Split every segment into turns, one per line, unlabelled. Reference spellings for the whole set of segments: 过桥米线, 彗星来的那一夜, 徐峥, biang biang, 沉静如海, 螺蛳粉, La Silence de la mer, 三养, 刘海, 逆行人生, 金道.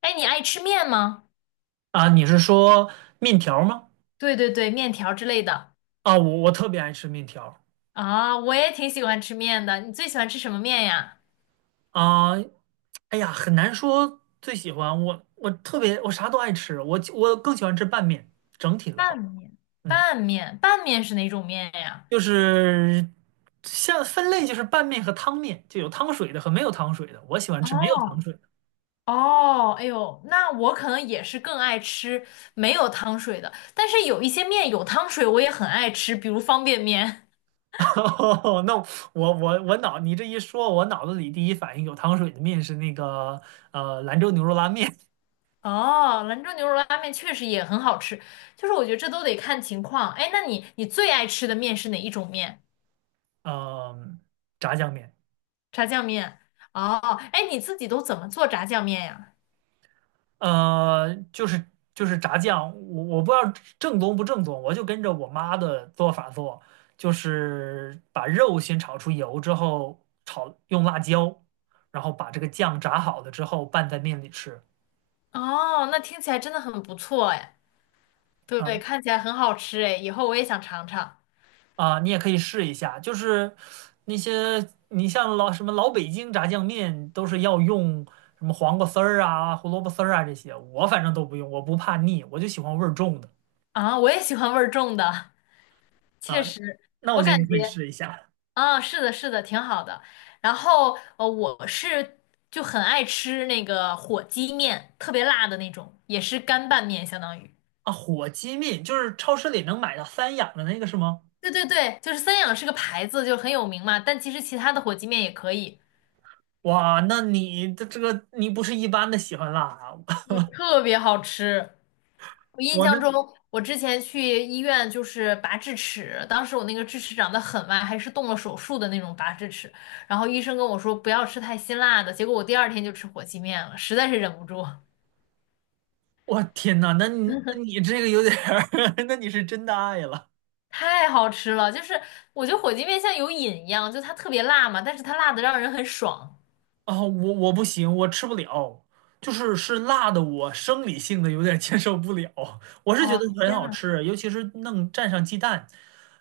哎，你爱吃面吗？
啊，你是说面条吗？
对对对，面条之类的
啊,我特别爱吃面条
啊，我也挺喜欢吃面的。你最喜欢吃什么面呀？
啊，哎呀，很难说最喜欢我，我特别我啥都爱吃，我更喜欢吃拌面。整体的
拌
话，
面。
嗯，
拌面，拌面是哪种面呀？
就是像分类就是拌面和汤面，就有汤水的和没有汤水的，我喜欢吃没有汤
哦
水的。
哦，哎呦，那我可能也是更爱吃没有汤水的，但是有一些面有汤水，我也很爱吃，比如方便面。
哦那我脑你这一说，我脑子里第一反应有汤水的面是那个兰州牛肉拉面，
哦，兰州牛肉拉面确实也很好吃，就是我觉得这都得看情况。哎，那你最爱吃的面是哪一种面？
嗯、炸酱面。
炸酱面。哦，哎，你自己都怎么做炸酱面呀？
就是炸酱，我不知道正宗不正宗，我就跟着我妈的做法做，就是把肉先炒出油之后炒，用辣椒，然后把这个酱炸好了之后拌在面里吃。
哦，那听起来真的很不错哎。
啊
对，看起来很好吃哎，以后我也想尝尝。
啊，你也可以试一下，就是那些你像老什么老北京炸酱面都是要用什么黄瓜丝儿啊、胡萝卜丝儿啊这些，我反正都不用，我不怕腻，我就喜欢味儿重的
啊，我也喜欢味儿重的，确
啊。
实，
那
我
我觉得
感
你可以
觉
试一下。
啊，是的，是的，挺好的。然后就很爱吃那个火鸡面，特别辣的那种，也是干拌面，相当于。
啊，火鸡面就是超市里能买到三养的那个是吗？
对对对，就是三养是个牌子，就很有名嘛，但其实其他的火鸡面也可以，
哇，那你的这个你不是一般的喜欢辣啊！
特别好吃。我印
我那
象中，我之前去医院就是拔智齿，当时我那个智齿长得很歪，还是动了手术的那种拔智齿。然后医生跟我说不要吃太辛辣的，结果我第二天就吃火鸡面了，实在是忍不住，
我天呐，那你这个有点儿，那你是真的爱了
太好吃了。就是我觉得火鸡面像有瘾一样，就它特别辣嘛，但是它辣的让人很爽。
啊！我不行，我吃不了，就是辣的，我生理性的有点接受不了。我是觉
哦，
得很
天
好
呐，
吃，尤其是弄蘸上鸡蛋，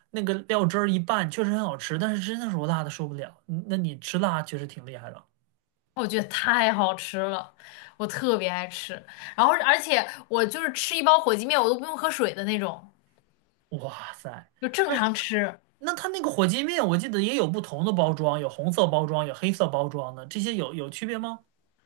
那个料汁儿一拌，确实很好吃。但是真的是我辣的受不了。嗯那你吃辣确实挺厉害的，
我觉得太好吃了，我特别爱吃。然后而且我就是吃一包火鸡面，我都不用喝水的那种，
哇塞！
就正
那。
常吃。
那它那个火鸡面，我记得也有不同的包装，有红色包装，有黑色包装的，这些有区别吗？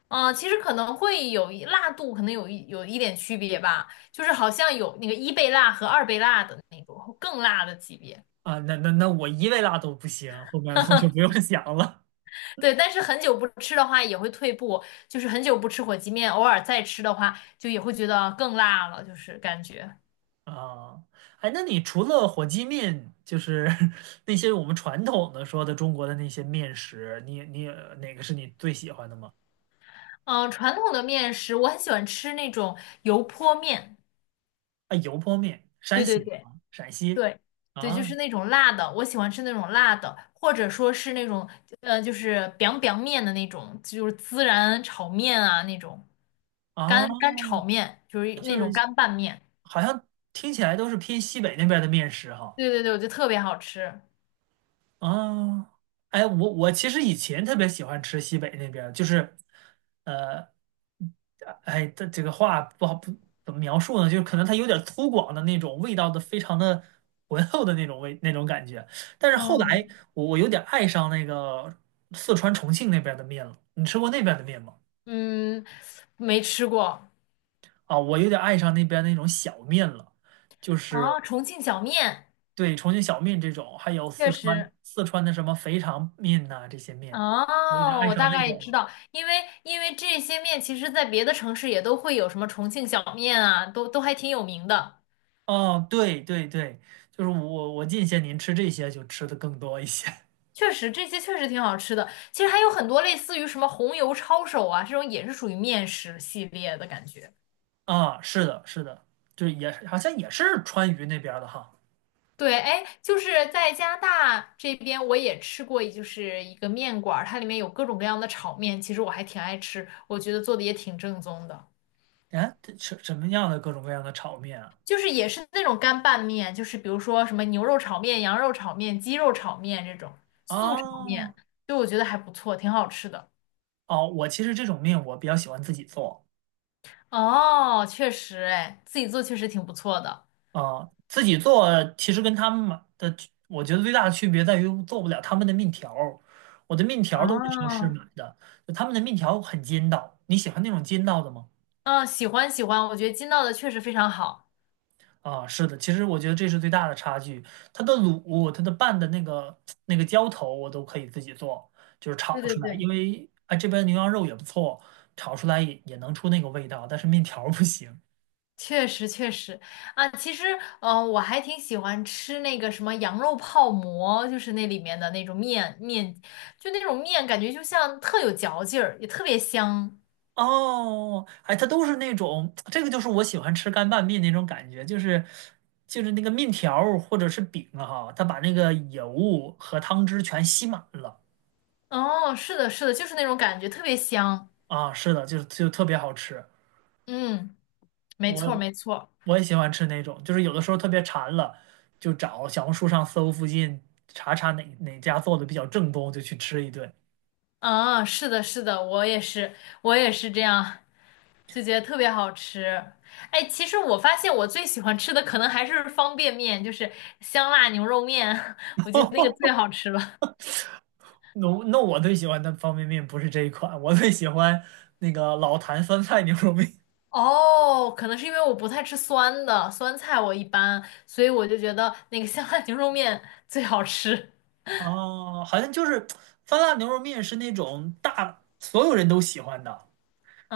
嗯，其实可能会有一辣度，可能有一点区别吧，就是好像有那个一倍辣和二倍辣的那种更辣的级别。
啊，那我一味辣都不行，后面我就不用想了
对，但是很久不吃的话也会退步，就是很久不吃火鸡面，偶尔再吃的话，就也会觉得更辣了，就是感觉。
啊。哎，那你除了火鸡面，就是 那些我们传统的说的中国的那些面食，你哪个是你最喜欢的吗？
嗯，传统的面食我很喜欢吃那种油泼面，
啊，油泼面，山
对
西
对
的
对。
啊，陕西
对，对，就是
啊
那种辣的，我喜欢吃那种辣的，或者说是那种就是 biang biang 面的那种，就是孜然炒面啊那种，
啊，
干炒面，就是
就
那种
是
干拌面。
好像听起来都是偏西北那边的面食哈。
对对对，我觉得特别好吃。
啊，哎，我其实以前特别喜欢吃西北那边儿就是，呃，哎，这个话不好不怎么描述呢，就是可能它有点粗犷的那种味道的，非常的浑厚的那种味那种感觉。但是后来
嗯，
我有点爱上那个四川重庆那边儿的面了，你吃过那边儿的面吗？
嗯，没吃过
啊，我有点爱上那边儿那种小面了，就是
啊，重庆小面
对重庆小面这种，还有四
确
川
实
四川的什么肥肠面呐、这些面，我有点
哦，
爱
我
上
大
那
概
种
知
了。
道，因为这些面其实在别的城市也都会有什么重庆小面啊，都还挺有名的。
哦，对对对，就是我近些年吃这些就吃的更多一些
确实这些确实挺好吃的。其实还有很多类似于什么红油抄手啊，这种也是属于面食系列的感觉。
啊，是的，是的，就是也好像也是川渝那边儿的哈。
对，哎，就是在加拿大这边，我也吃过，就是一个面馆儿，它里面有各种各样的炒面，其实我还挺爱吃，我觉得做的也挺正宗的，
哎，这什么样的各种各样的炒面啊？
就是也是那种干拌面，就是比如说什么牛肉炒面、羊肉炒面、鸡肉炒面这种素炒
哦
面，就我觉得还不错，挺好吃的。
哦，我其实这种面我比较喜欢自己做
哦，确实，哎，自己做确实挺不错的。
啊，自己做其实跟他们买的，我觉得最大的区别在于做不了他们的面条儿我的面条儿都是超市
哦，
买的，就他们的面条很筋道。你喜欢那种筋道的吗？
嗯，喜欢喜欢，我觉得金道的确实非常好。
啊，是的，其实我觉得这是最大的差距。它的卤，它的拌的那个那个浇头，我都可以自己做，就是炒
对对
出来。
对，
因为啊，这边牛羊肉也不错，炒出来也能出那个味道，但是面条儿不行。
确实确实啊，其实我还挺喜欢吃那个什么羊肉泡馍，就是那里面的那种面面，就那种面感觉就像特有嚼劲儿，也特别香。
哦，哎，它都是那种，这个就是我喜欢吃干拌面那种感觉，就是那个面条儿或者是饼啊哈，它把那个油和汤汁全吸满了
哦，是的，是的，就是那种感觉，特别香。
啊，是的，就特别好吃。
嗯，没错
我
没错。
我也喜欢吃那种，就是有的时候特别馋了，就找小红书上搜附近查查哪家做的比较正宗，就去吃一顿。
啊，是的，是的，我也是，我也是这样，就觉得特别好吃。哎，其实我发现我最喜欢吃的可能还是方便面，就是香辣牛肉面，我觉得那个最好吃了。
那我最喜欢的方便面不是这一款，我最喜欢那个老坛酸菜牛肉面。
哦，可能是因为我不太吃酸的，酸菜我一般，所以我就觉得那个香辣牛肉面最好吃。
哦，好像就是酸辣牛肉面是那种大所有人都喜欢的，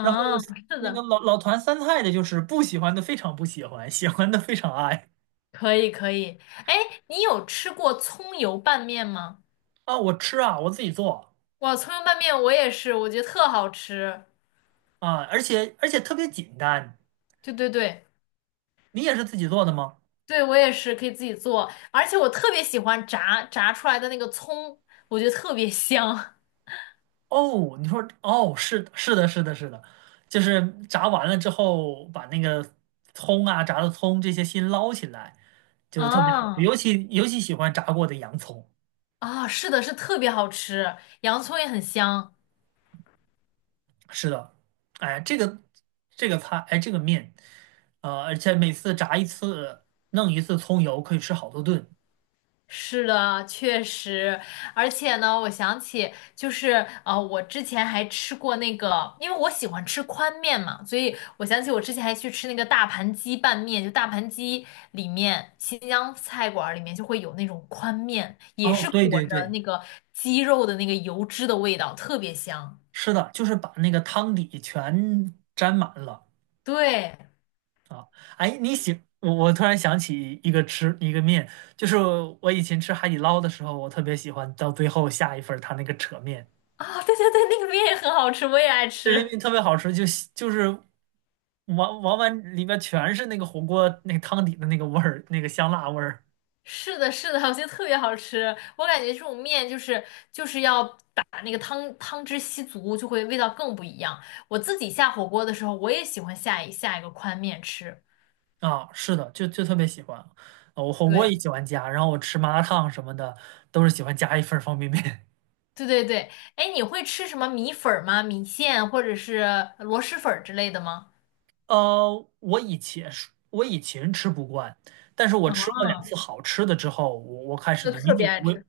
然后
是
那个
的，
老坛酸菜的就是不喜欢的非常不喜欢，喜欢的非常爱
可以可以。哎，你有吃过葱油拌面吗？
啊！我吃啊，我自己做
哇，葱油拌面我也是，我觉得特好吃。
啊，而且特别简单。
对对对。
你也是自己做的吗？
对，我也是可以自己做，而且我特别喜欢炸出来的那个葱，我觉得特别香。
哦，你说哦，是的是的，是的，是的，就是炸完了之后，把那个葱啊、炸的葱这些先捞起来，就是特别好，
啊
尤其喜欢炸过的洋葱。
啊，是的，是特别好吃，洋葱也很香。
是的，哎，这个菜，哎，这个面，而且每次炸一次，弄一次葱油，可以吃好多顿。
是的，确实，而且呢，我想起就是我之前还吃过那个，因为我喜欢吃宽面嘛，所以我想起我之前还去吃那个大盘鸡拌面，就大盘鸡里面新疆菜馆儿里面就会有那种宽面，也
哦，
是
对
裹
对
着
对，
那个鸡肉的那个油脂的味道，特别香。
是的，就是把那个汤底全沾满了。
对，
啊，哎，你喜我突然想起一个吃一个面，就是我以前吃海底捞的时候，我特别喜欢到最后下一份儿它那个扯面，
啊、对对对，那个面也很好吃，我也爱
对个
吃。
特别好吃，就是往往碗里面全是那个火锅那个汤底的那个味儿，那个香辣味儿
是的，是的，我觉得特别好吃。我感觉这种面就是要把那个汤汁吸足，就会味道更不一样。我自己下火锅的时候，我也喜欢下一个宽面吃。
啊，是的，就特别喜欢。啊我火锅也
对，
喜欢加，然后我吃麻辣烫什么的都是喜欢加一份儿方便面
对对对。哎，你会吃什么米粉儿吗？米线或者是螺蛳粉儿之类的吗？
我以前是，我以前吃不惯，但是我
啊，
吃过两次好吃的之后，我开始
就
理
特
解
别爱
我
吃。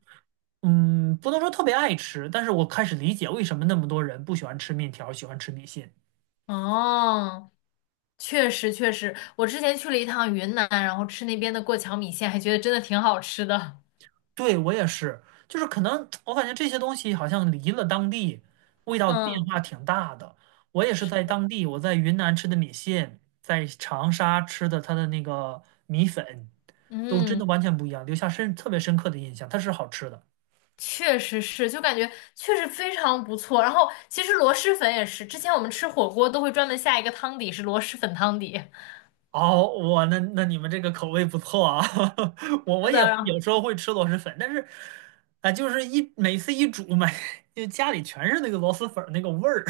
嗯，不能说特别爱吃，但是我开始理解为什么那么多人不喜欢吃面条，喜欢吃米线。
哦，确实确实，我之前去了一趟云南，然后吃那边的过桥米线，还觉得真的挺好吃的。
对，我也是，就是可能我感觉这些东西好像离了当地，味道变
嗯，
化挺大的。我也是
是
在
的。
当地，我在云南吃的米线，在长沙吃的它的那个米粉，都真的
嗯。
完全不一样，留下深特别深刻的印象，它是好吃的。
确实是，就感觉确实非常不错。然后其实螺蛳粉也是，之前我们吃火锅都会专门下一个汤底是螺蛳粉汤底。
哦，我那你们这个口味不错啊，我
是
我也
的，然后
有时候会吃螺蛳粉，但是，啊、就是每次煮买，就家里全是那个螺蛳粉儿那个味儿，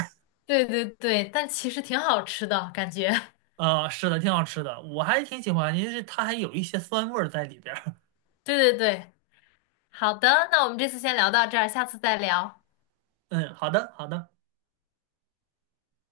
对对对，但其实挺好吃的感觉。
啊、是的，挺好吃的，我还挺喜欢，因为它还有一些酸味儿在里边儿。
对对对，好的，那我们这次先聊到这儿，下次再聊。
嗯，好的，好的。